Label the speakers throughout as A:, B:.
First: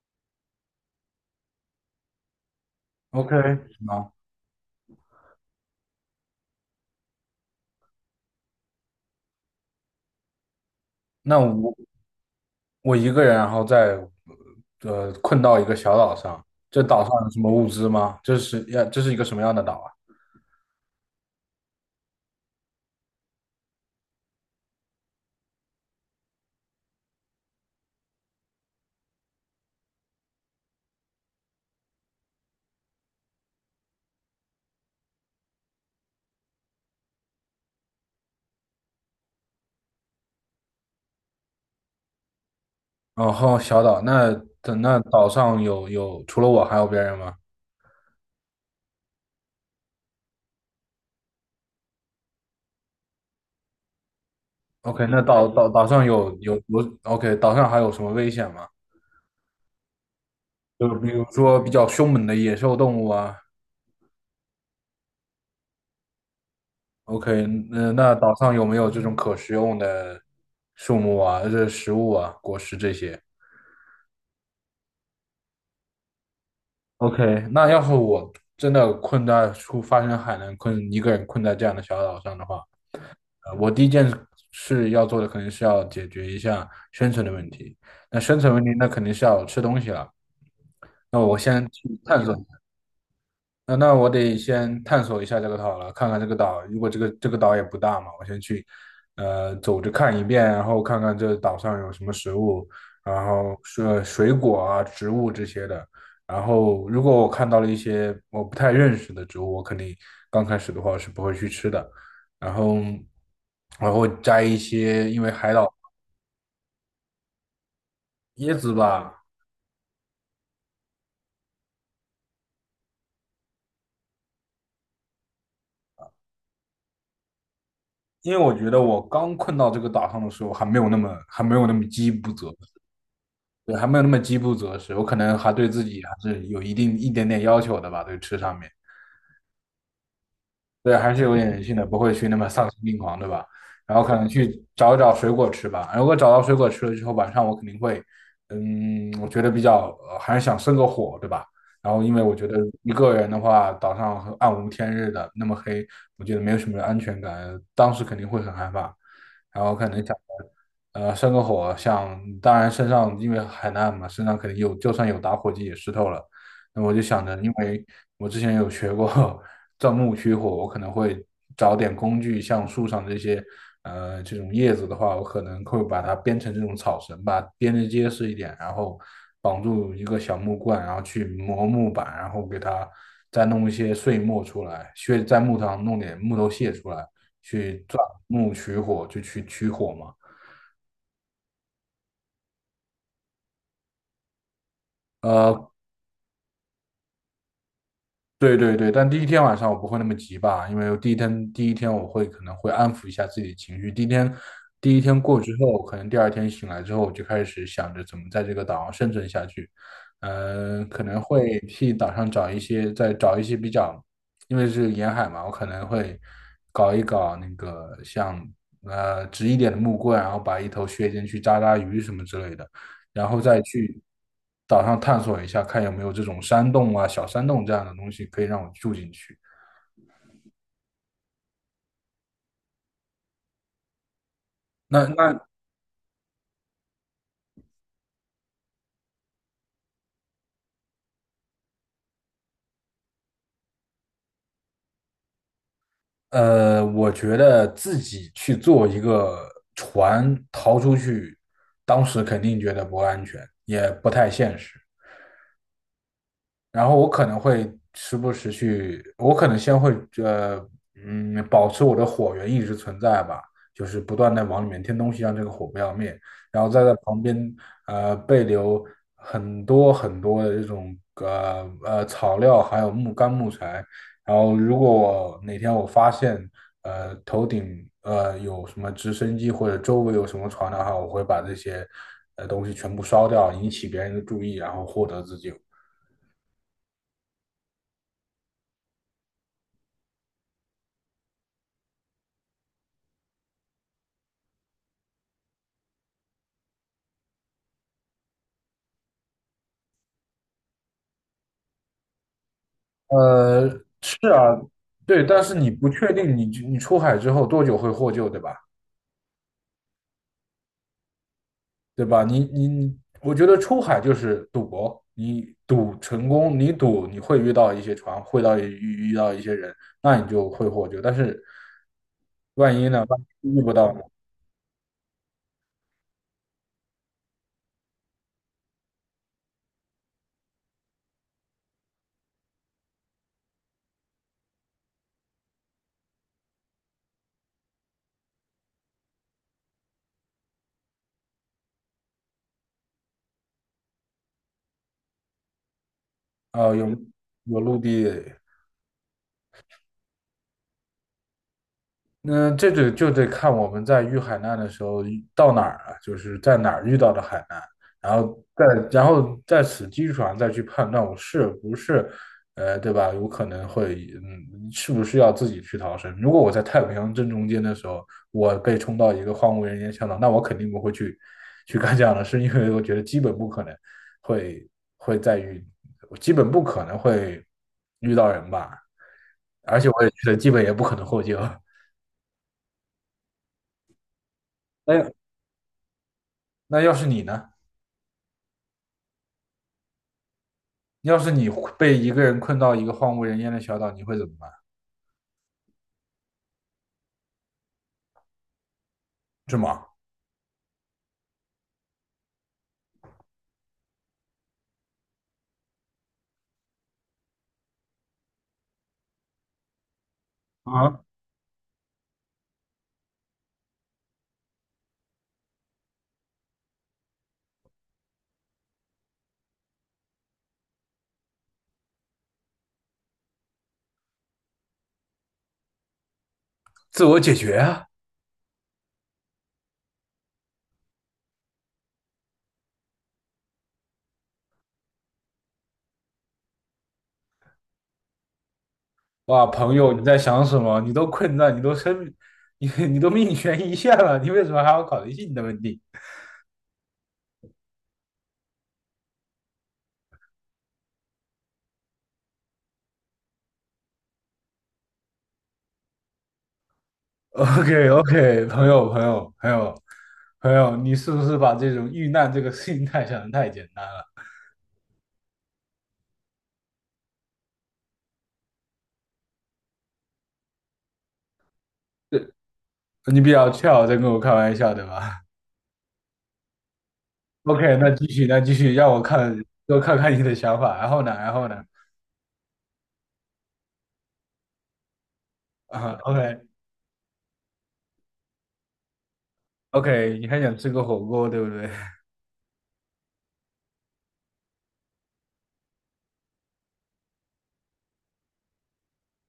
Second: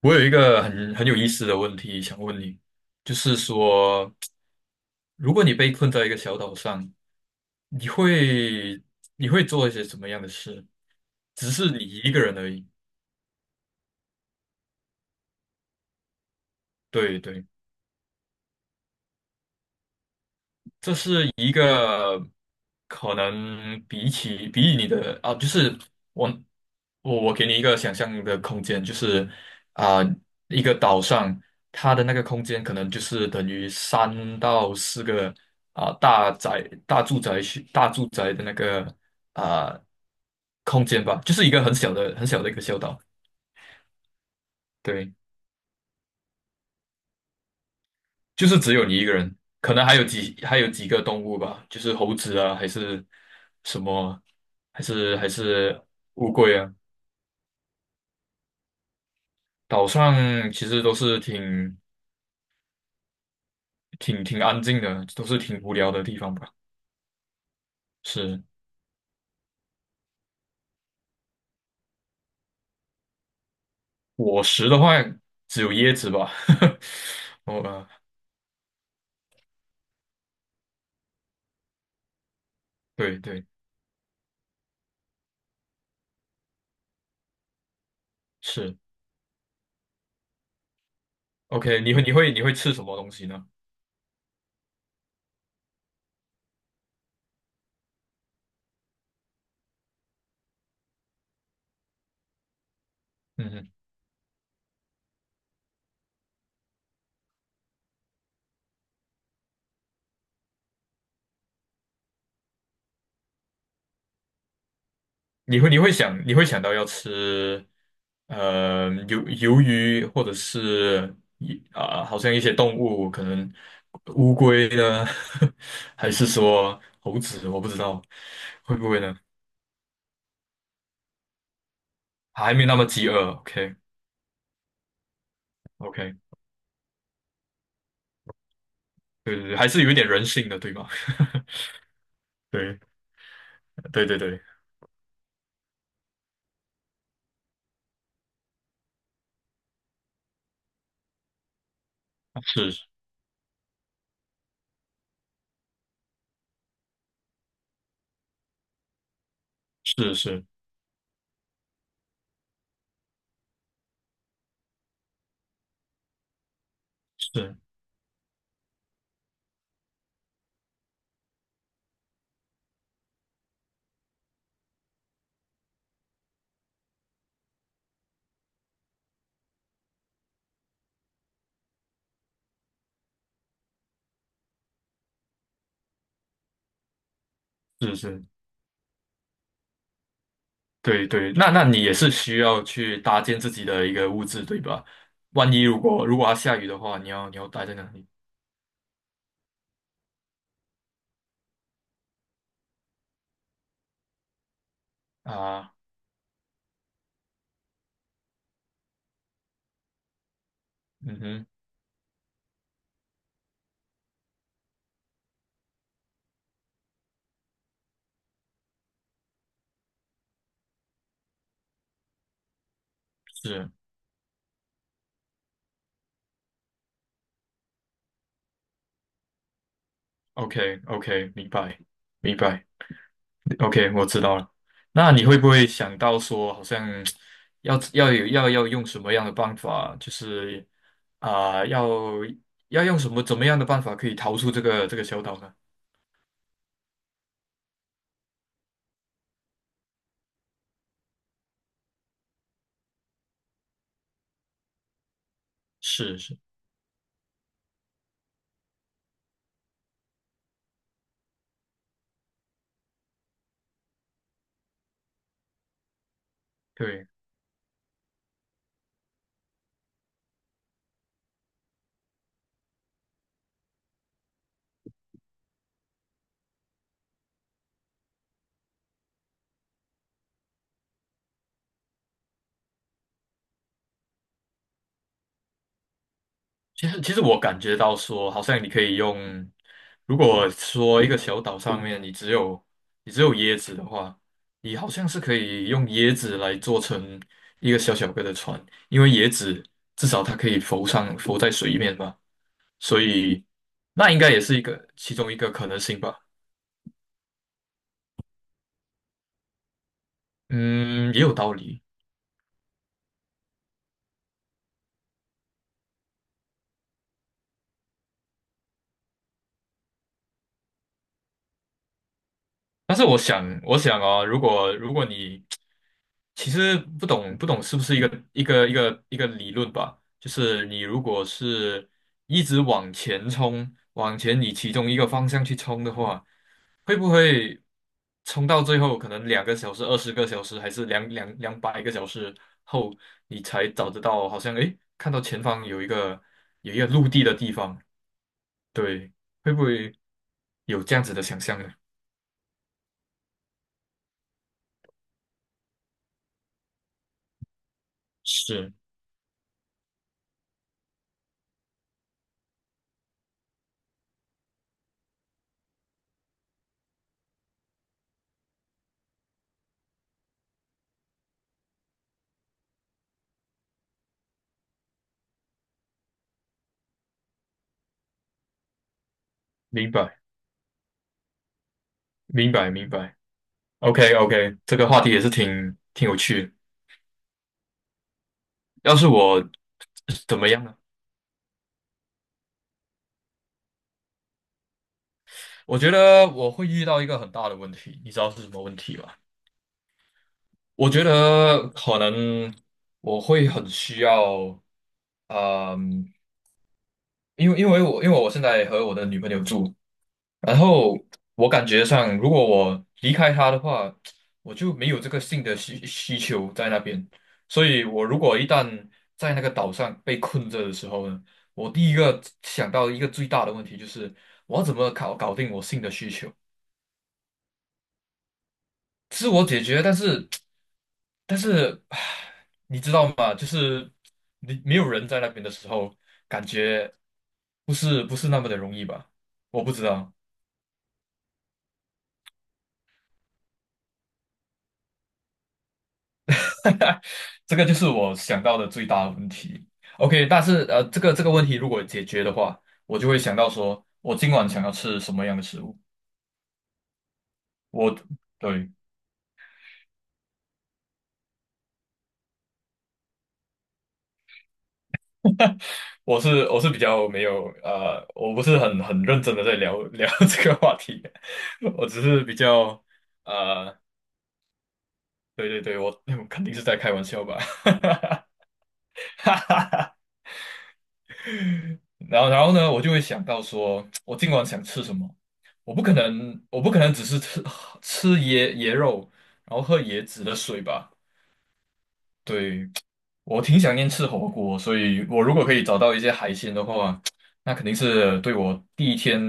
A: 我有一个很有意思的问题想问你，就
B: OK，
A: 是
B: 啊，
A: 说，如果你被困在一个小岛上，你会你会做一些什么样的事？
B: 那
A: 只是
B: 我
A: 你一个人而已。
B: 我一个人，然后再困到一个小岛上，这岛上
A: 对
B: 有什
A: 对。
B: 么物资吗？这是一个什么样的岛啊？
A: 这是一个可能比起你的啊，就是我我给你一个想象的空间，就是啊、一个岛上它的那个空间可能就是等于三到四个啊、大宅大住宅区大住宅的那个啊、空间吧，就是一个很小的很小的一个小岛，
B: 然后小岛，那那
A: 对。
B: 岛上有除了我还有别人吗
A: 就是只有你一个人，可能还有几个动物吧，就是猴子啊，还是什么，还
B: ？OK，
A: 是
B: 那
A: 还
B: 岛岛
A: 是
B: 岛上
A: 乌
B: 有
A: 龟
B: 有
A: 啊。
B: 有 OK，岛上还有什么危险吗？
A: 岛上其实
B: 就
A: 都
B: 比
A: 是
B: 如说比
A: 挺
B: 较凶猛的野兽动物啊。
A: 挺挺安静的，都是挺无聊的地方吧。
B: OK，那那岛
A: 是
B: 上有没有这种可食用的树木啊，这食物啊，果实这些？
A: 果实的话，只有椰子吧。
B: OK，
A: 哦，
B: 那要是我真的困在出发生海难困，一个人困在这样的小岛上的话，
A: 对对，
B: 我第一件事要做的肯定是要解决一下生存的问题。那生存问题，
A: 是
B: 那肯定是要吃东西了。那我先
A: OK。你
B: 去
A: 会你
B: 探
A: 会
B: 索
A: 你会吃什么东西呢？
B: 那我得先探索一下这个岛了，看看这个岛。如果这个岛也不大嘛，我先去，走着看一遍，然后看看这岛上有什么食物，然
A: 嗯
B: 后
A: 哼。
B: 是水果啊、植物这些的。然后如果我看到了一些我不太认识的植物，我肯定刚开始的话是不会去吃的。然后，然后摘一些，因为海
A: 你会
B: 岛
A: 你会想你会想到要吃
B: 椰子吧，
A: 鱿鱼或者是啊、好像一些动物，可能乌龟呢，还是说猴子，我不知道
B: 因为我觉
A: 会
B: 得
A: 不
B: 我
A: 会呢？
B: 刚困到这个岛上的时候还没有那么饥不择
A: 还没那么饥饿，OK
B: 对，还没有那么饥不择食，我可能还对自己还
A: OK，
B: 是有一点点要求的吧，对吃上面。
A: 对对对，还是有一点人性的，对吧？
B: 对，还是有 点人性的，不会去那么丧心
A: 对
B: 病狂，对吧？然后
A: 对
B: 可
A: 对
B: 能
A: 对，
B: 去找一找水果吃吧。如果找到水果吃了之后，晚上我肯定会，嗯，我觉得比较，还是想生个火，对吧？然后因为我觉得
A: 是
B: 一个人的话，岛上很暗无天日的，那么黑，我觉得没有什么安全感，当时肯定会很害怕。然后可能想
A: 是是
B: 着呃，生个火，想当然身上因为海难嘛，身上肯定有，就算有打火机也湿透了。那我就想着，因
A: 是
B: 为我之前有学过 钻木取火，我可能会找点工具，像树上这些这种叶子的话，我可能会把它编成这种草绳吧，编得结实一点，然后绑住一个小木棍，然后去磨木板，然后给它再弄一些碎末出来，削在木头上弄点木头屑出来，去
A: 是
B: 钻
A: 是。
B: 木取火，就去取火嘛。
A: 对对，那你也是需要去搭建自己的一个物质，对吧？万一
B: 呃，
A: 如果要下雨的话，你要待在哪里
B: 对对对，但第一天晚上我不会那么急吧，因为我第一天第一天我可能会安抚一下自己的情绪。第一天过之
A: 啊？
B: 后，可能第二天醒来之后，我就开始想着怎么在这个岛上生存下去。嗯、可
A: 嗯
B: 能
A: 哼，
B: 会替岛上找一些，再找一些比较，因为是沿海嘛，我可能会搞一搞那个像直一点的木棍，然后把一头削尖去扎扎鱼什么之类的。然后再
A: 是
B: 去岛上探索一下，看有没有这种山洞啊、小山洞这样的东西可以让我住进去。
A: ，OK OK，明白明白，OK，我知道了。
B: 那
A: 那你会
B: 那
A: 不会想到说，好像要要有要要用什么样的办法，就是啊、要用什么怎么样的办法可以逃出这个小岛呢？
B: 我觉得自己去做一个船逃出去，当时肯定觉得不安全，也不太现实。
A: 是是，
B: 然后我可能会时不时去，我可能先会呃保持我的火源一直存在吧，就是不断的往里面添东西，让这个火不要灭，然后再在
A: 对。
B: 旁边备留很多很多的这种草料，还有木干木材，然后如果我哪天我发现头顶有什么直升机或者周围有什么船的话，我会把这些东西全部烧掉，引起别人的注意，然后获得自救。
A: 其实我感觉到说，好像你可以用，如果说一个小岛上面你只有椰子的话，你好像是可以用椰子来做成一个小小个的船，因为椰子至少它可以浮在水面嘛，所以
B: 呃，
A: 那应
B: 是
A: 该也是
B: 啊，
A: 一个其
B: 对，
A: 中一
B: 但
A: 个
B: 是
A: 可
B: 你
A: 能
B: 不
A: 性
B: 确
A: 吧。
B: 定你你出海之后多久会获救，对吧？
A: 嗯，也有道理。
B: 对吧？你我觉得出海就是赌博，你赌成功，你赌你会遇到一些船，会遇到一些人，那你就会获救。但是万一
A: 但
B: 呢？
A: 是我
B: 万一
A: 想，
B: 遇不
A: 我
B: 到呢？
A: 想啊、如果你其实不懂是不是一个理论吧？就是你如果是一直往前冲，往前你其中一个方向去冲的话，会不会冲到最后可能2个小时、20个小时，还是200个小时后，你才找得到？好像诶，看到前方有一个有
B: 啊、
A: 一个陆地的地
B: 有
A: 方，
B: 陆地，
A: 对，会不会有这样子的想象呢？
B: 那这个就得看我们在遇海难的时候遇到哪儿了，就是在哪儿遇到的海难，然后再
A: 是，
B: 然后在此基础上再去判断我是不是，对吧？有可能会，嗯，是不是要自己去逃生？如果我在太平洋正中间的时候，我被冲到一个荒无人烟小岛，那我肯定不会去干这样的事，因为我觉得基本不可能会会再遇，基本不可能会遇到人吧，而且
A: 明
B: 我也
A: 白，
B: 觉得基本也不可能获救。
A: 明白，明白。OK OK，这个话题
B: 哎，
A: 也是挺有趣的。
B: 那要是你呢？
A: 要是我怎么样呢？
B: 要是你被一个人困到一个荒无人烟的小岛，你会怎么办？
A: 我觉得我会遇到一个很大的问题，你知道是什么问题吗？
B: 这么
A: 我觉得可能我会很需要，嗯，因为我现在和我的女朋友住，然后
B: 啊，
A: 我感觉上，如果我离开他的话，我就没有这个性的需求在那边。所以，我如果一旦在那个岛上被困着的时候呢，我第一个想到一个最大的问题就是，我要怎么搞定我性的需求？
B: 自我解决啊！
A: 自我解决，但是，唉你知道吗？就是你没有人在那边的时候，感觉不是那么的容易吧？
B: 哇，
A: 我不
B: 朋
A: 知
B: 友，你
A: 道。
B: 在想什么？你都困在，你都生，你都命悬一线了，你为什么还要考虑性的问题
A: 这个就是我想到的最大的问题。OK，但是这个问题如果解决的话，我就会想到说，我今晚想要吃什么样的食物。
B: ？OK
A: 我
B: OK，
A: 对
B: 朋友，你是不是把这种遇难这个心态想的太简单了？
A: 我是比较没有我不是很认真的在聊聊 这个话题，我只是比较
B: 你比较 c
A: 呃，
B: 在跟我开玩笑，对吧
A: 对对对，我肯定是在开玩笑吧。
B: ？OK，那继续，那继续，让我
A: 哈
B: 看，
A: 哈
B: 多
A: 哈
B: 看看你的想法。然后呢？然后呢？
A: 然后呢，我就会想到说，我今晚想吃什么？我不可
B: 啊，OK，
A: 能，我不可能只是吃椰肉，然后喝椰
B: OK，
A: 子
B: 你
A: 的
B: 还想
A: 水
B: 吃个
A: 吧？
B: 火锅，对不对
A: 对，我挺想念吃火锅，所以我如果可以找到一些海鲜的话，那肯定是对我第一天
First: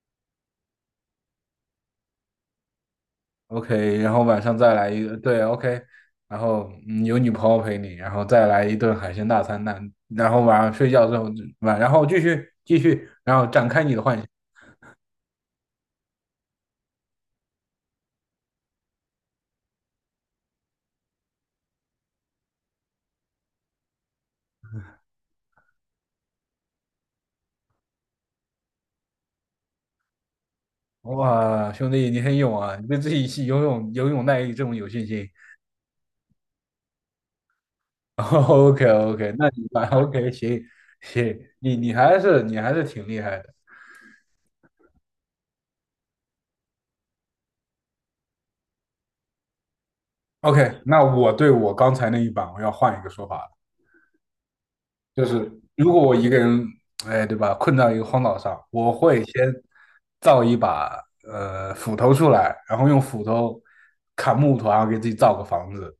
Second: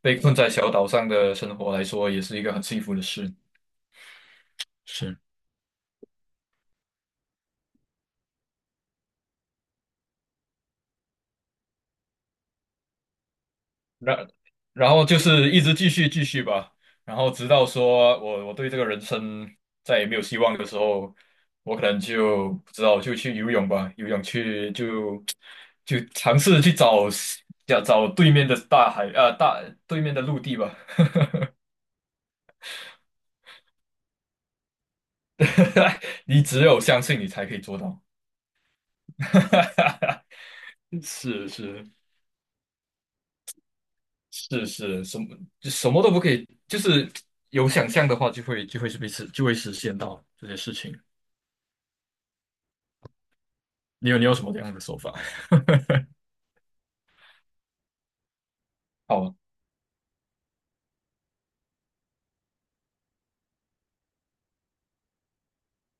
A: 被困在小岛上的生活来说，也是一个很幸福的事。
B: ？OK，然后晚上再来一个，
A: 是。
B: 对，OK，然后有女朋友陪你，然后再来一顿海鲜大餐，那然后晚上睡觉之后就晚，然后继续，然后展开你的幻想。
A: 然然后就是一直继续继续吧，然后直到说我对这个人生再也没有希望的时候，我可能就不知道就去游泳吧，游泳去就尝试去找要找对面的大海啊、大对面的陆地吧，
B: 哇，兄弟，你很勇啊！你对自己是游泳耐力这么有信心。
A: 你只有相信你才可以做到，
B: OK OK，那你吧 OK 行 行，
A: 是是
B: 你还是挺厉害的。
A: 是是，什么就什么都不可以，就是有想象的话就会实现到这些事
B: OK，
A: 情。
B: 那我对我刚才那一版我要换一个说法了。
A: 你有什么这样的说法？
B: 就是如果我一个人，哎，对吧，困在一个荒岛上，我 会
A: 好，
B: 先造一把斧头出来，然后用斧头砍木头，然后给自己造个房子，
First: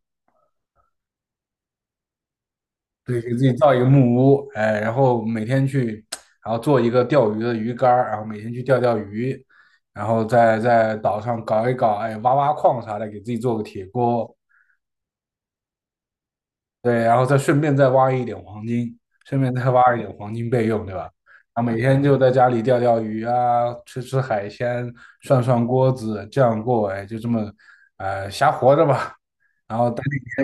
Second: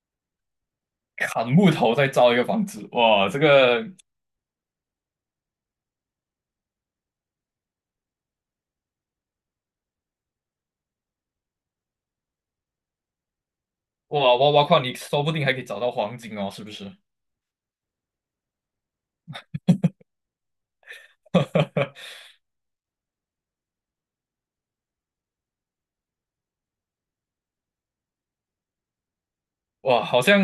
A: 砍木头再造一个房子，
B: 对，
A: 哇，
B: 给自
A: 这
B: 己造一个
A: 个
B: 木屋，哎，然后每天去，然后做一个钓鱼的鱼竿儿，然后每天去钓钓鱼，然后再在岛上搞一搞，哎，挖挖矿啥的，给自己做个铁
A: 哇
B: 锅，
A: 挖挖矿，你说不定还可以找到黄金哦，是不
B: 对，
A: 是？
B: 然后再顺便再挖一点黄金，顺便再挖一点黄金备用，对吧？啊，每天就 在家里钓钓鱼啊，吃吃海鲜，涮涮锅子，这样过，哎，就这么，瞎活着吧。然后
A: 哇，好像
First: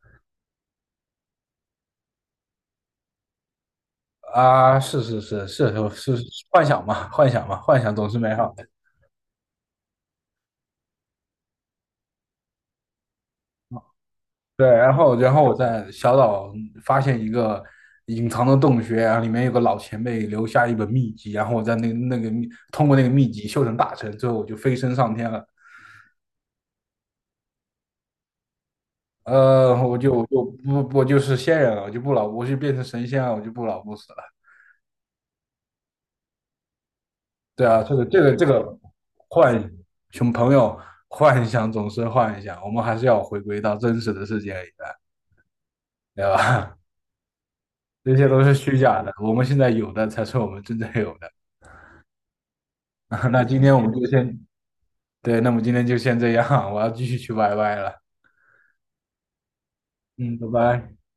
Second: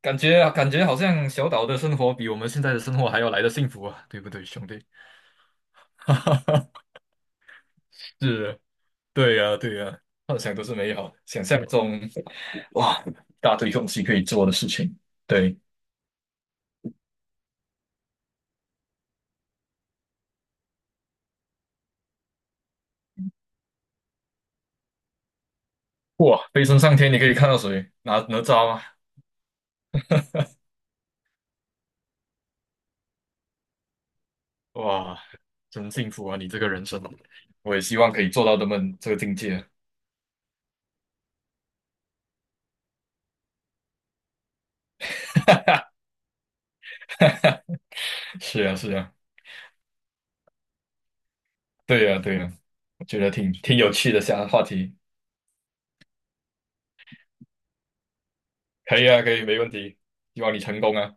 A: 感觉好像小岛的生活比我们现在的生活还要来的幸福啊，对不对，兄
B: 啊，
A: 弟？
B: 是，幻想嘛，幻想总是美好
A: 是，
B: 的。
A: 对呀，对呀，幻想都是美好的，想象中哇，一大堆东西可以做的事
B: 对，
A: 情，
B: 然后我
A: 对，
B: 在小岛发现一个隐藏的洞穴，然后里面有个老前辈留下一本秘籍，然后我在那个通过那个秘籍修成大成，最后我就飞升上天了。
A: 哇，飞升上天，你可以看到谁？哪吒吗？
B: 我就不我就是仙人了，我就不老，我就变成神仙了，我就不老不死了。
A: 哇，真幸福啊！你这个人生，
B: 对
A: 我也
B: 啊，
A: 希望可以
B: 这
A: 做到他
B: 个
A: 们这个境界。
B: 幻熊朋友幻想总是幻想，我们还是要回归到真实的世界里的，对吧？这些都是
A: 是啊，
B: 虚
A: 是
B: 假的，
A: 啊，
B: 我们现在有的才是我们真正有的。
A: 对呀，对呀，我觉得
B: 那
A: 挺
B: 今天
A: 挺
B: 我们
A: 有
B: 就
A: 趣的，
B: 先，
A: 下话题，
B: 对，那么今天就先这样，我要继续去 YY 了。
A: 可以啊，可以，没问题，
B: 嗯，
A: 希
B: 拜
A: 望你成功
B: 拜。
A: 啊。